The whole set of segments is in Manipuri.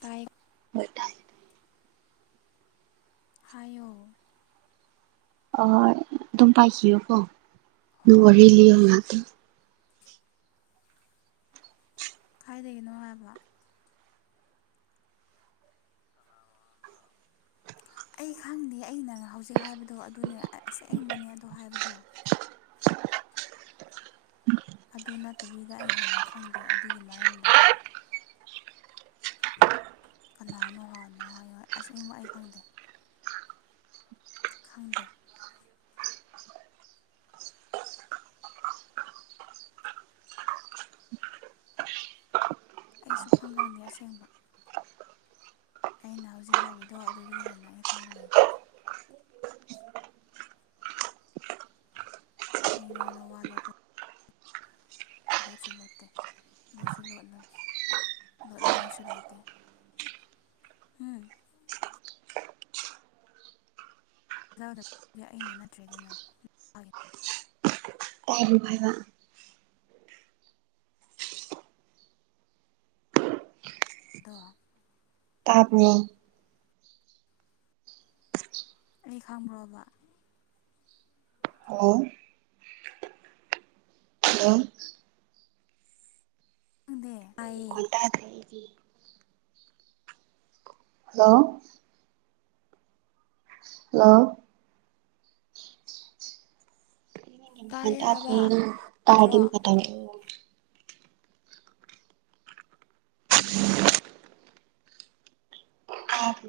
ꯇꯥꯏꯌꯦ ꯗꯥ ꯇꯥꯏ꯫ ꯍꯥꯏꯌꯣ ꯑꯍꯣꯢ ꯑꯗꯨꯝ ꯄꯥꯏꯈꯤꯌꯣꯀꯣ ꯑꯗꯨ ꯍꯣꯏ ꯋꯥꯔꯤ ꯂꯤꯌꯣ ꯉꯍꯥꯛꯇꯪ꯫ ꯀꯥꯏꯗꯒꯤꯅꯣ ꯍꯥꯏꯕ ꯑꯩ ꯈꯪꯗꯦ ꯑꯩꯅ ꯍꯧꯖꯤꯛ ꯍꯥꯏꯕꯗꯣ ꯑꯗꯨꯅꯦ ꯑꯁꯦꯡꯕꯅꯦ ꯑꯗꯣ ꯍꯥꯏꯕꯗꯣ꯫ ꯑꯗꯨ ꯅꯠꯇꯕꯤꯗ ꯑꯩ ꯍꯦꯟꯅ ꯈꯪꯗꯦ ꯑꯗꯨꯒꯤ ꯃꯔꯝꯗ꯫ ꯀꯅꯥꯅꯣ ꯍꯥꯟꯅ ꯍꯥꯏꯌꯣ ꯑꯁꯦꯡꯕ ꯑꯩ ꯈꯪꯗꯦ꯫ ꯈꯪꯗꯦ꯫ ꯑꯩ ꯁꯨꯈꯪ ꯈꯪꯗꯦ ꯑꯁꯦꯡꯕ꯫ ꯑꯩꯅ ꯍꯧꯖꯤꯛ ꯍꯥꯏꯔꯤꯗꯣ ꯑꯗꯨꯗꯒꯤ ꯍꯦꯟꯅ ꯑꯩ ꯈꯪꯕ ꯂꯩꯇꯦ꯫ ꯑꯩ ꯅꯉꯣꯟꯗ ꯋꯥ ꯂꯣꯠ ꯂꯣꯠꯁꯨ ꯂꯣꯠꯇꯦ ꯂꯣꯠꯁꯨ ꯂꯣꯠꯂꯣꯏ ꯂꯣꯠꯅꯤꯡꯉꯥꯏꯁꯨ ꯂꯩꯇꯦ꯫ ꯎꯝ [unintelligible] ꯑꯩꯅ ꯅꯠꯇ꯭ꯔꯦꯗꯅ꯫ ꯃꯥꯒꯤꯗꯣ [unintelligible] ꯗꯣ ꯇꯥꯕ꯭ꯔꯣ꯫ ꯑꯩ ꯈꯪꯕ꯭ꯔꯣ ꯃꯥ? ꯑꯣ꯫ ꯍꯂꯣ꯫ ꯑꯪꯗꯦ ꯇꯥꯢꯌꯦ꯫ ꯈꯣꯟ ꯇꯥꯗ꯭ꯔꯦ ꯑꯩꯗꯤ ꯍꯜꯂꯣ꯫ ꯍꯜꯂꯣ꯫ ꯇꯥꯏꯌꯦ ꯍꯥꯏꯕ ꯌꯥꯗ꯭ꯔꯣ [unintelligible]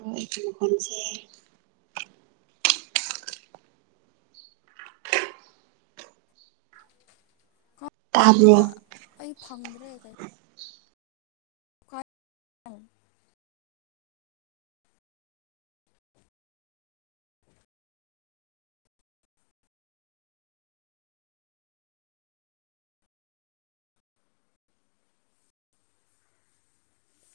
[unintelligible] ꯇꯥꯕ꯭ꯔꯣ ꯑꯩ ꯐꯪꯗ꯭ꯔꯦ [unintelligible]